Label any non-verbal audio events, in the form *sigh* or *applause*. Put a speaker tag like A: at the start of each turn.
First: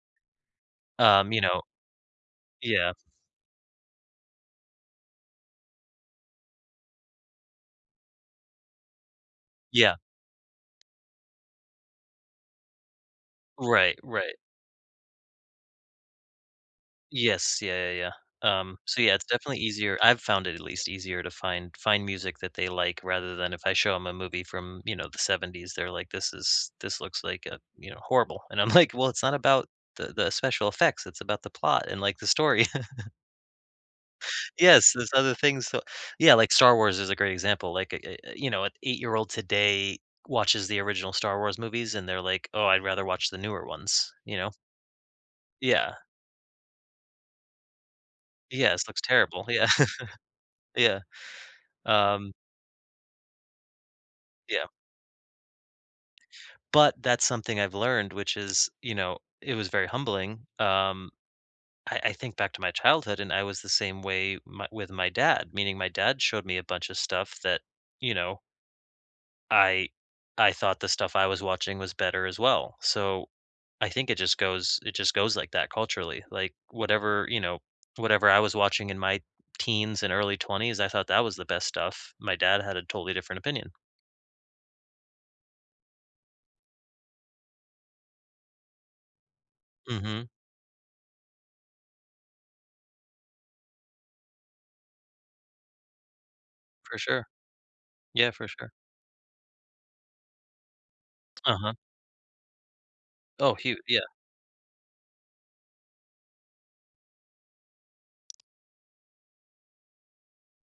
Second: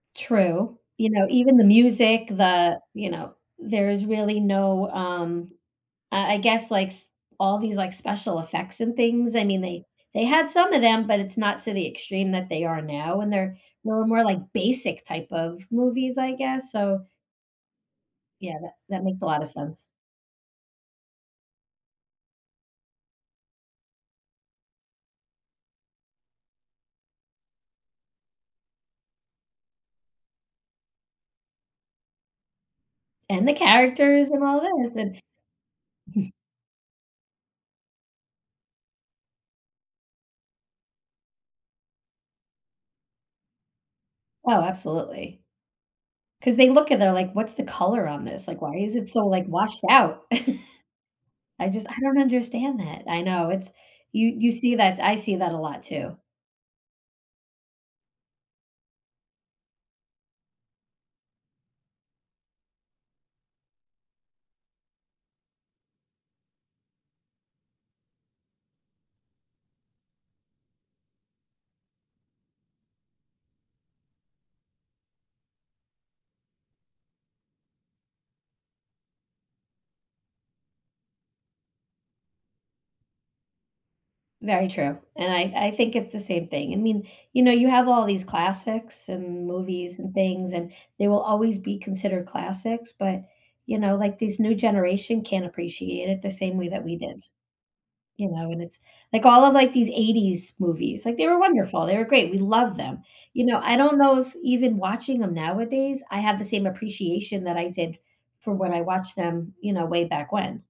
A: True, you know,
B: Um, you
A: even
B: know.
A: the music, the,
B: Yes.
A: you know, there is really no, um, uh, I guess like s all these, like, special effects and things. I mean, they
B: Yeah.
A: they had some of 'em, but it's not to the extreme that they are now, and they're they
B: Right,
A: were more
B: right.
A: like basic type of movies, I guess, so
B: Yes, yeah, yeah,
A: yeah,
B: yeah.
A: that
B: Um, so,
A: that
B: yeah,
A: makes
B: it's
A: a lotta
B: definitely
A: sense.
B: easier. I've found it at least easier to find find music that they like rather than if I show 'em a movie from, you know, the '70s, they're like, "This is this looks like, uh, you know, horrible." And I'm like, "Well, it's not about the the special effects, it's about the plot, and, like, the story." *chuckles*
A: And, the characters and all
B: Yes,
A: this,
B: there's
A: and
B: other things, so
A: *chuckles*
B: Yeah, like, Star Wars is a great example, like, eh eh eh, you know, an eight-year-old today watches the original Star Wars movies, and they're like, "Oh, I'd rather watch the newer ones," you know?
A: Oh, absolutely,
B: Yeah.
A: 'cause they look at they're like, "What's the color on this? Like, why
B: Yes,
A: is
B: looks
A: it so,
B: terrible.
A: like,
B: Yeah,
A: washed out?"
B: *chuckles* yeah,
A: *chuckles* I just I don't
B: um
A: understand that. I know, it's you you
B: Yeah.
A: see that, I see that a lot too.
B: But that's something I've learned, which is, you know, it was very humbling, um, I I think back to my childhood, and I was the same way my with my dad, meaning my dad showed me a bunch of stuff that, you know I I thought the stuff I was watching was better as well, so I think it just goes it just goes like that culturally, like, whatever, you know, whatever I was watching in my teens, and early 20s, I thought that was the best stuff. My dad had a totally different opinion.
A: Very true, and I I think it's the same thing. I mean, you know, you have all these classics, and movies, and
B: Mhm.
A: things, and they will always be considered classics, but, you know, like, this new generation can't appreciate it the same way that we
B: For
A: did.
B: sure. Yeah,
A: You
B: for
A: know, and
B: sure.
A: it's, like all of, like, these '80s movies, like, they were
B: T Uh-huh.
A: wonderful, they were great, we love them, you
B: Oh,
A: know,
B: he
A: I
B: w
A: don't
B: yeah.
A: know if even watching 'em nowadays, I have the same appreciation that I did from when I watched them, you know, way back when.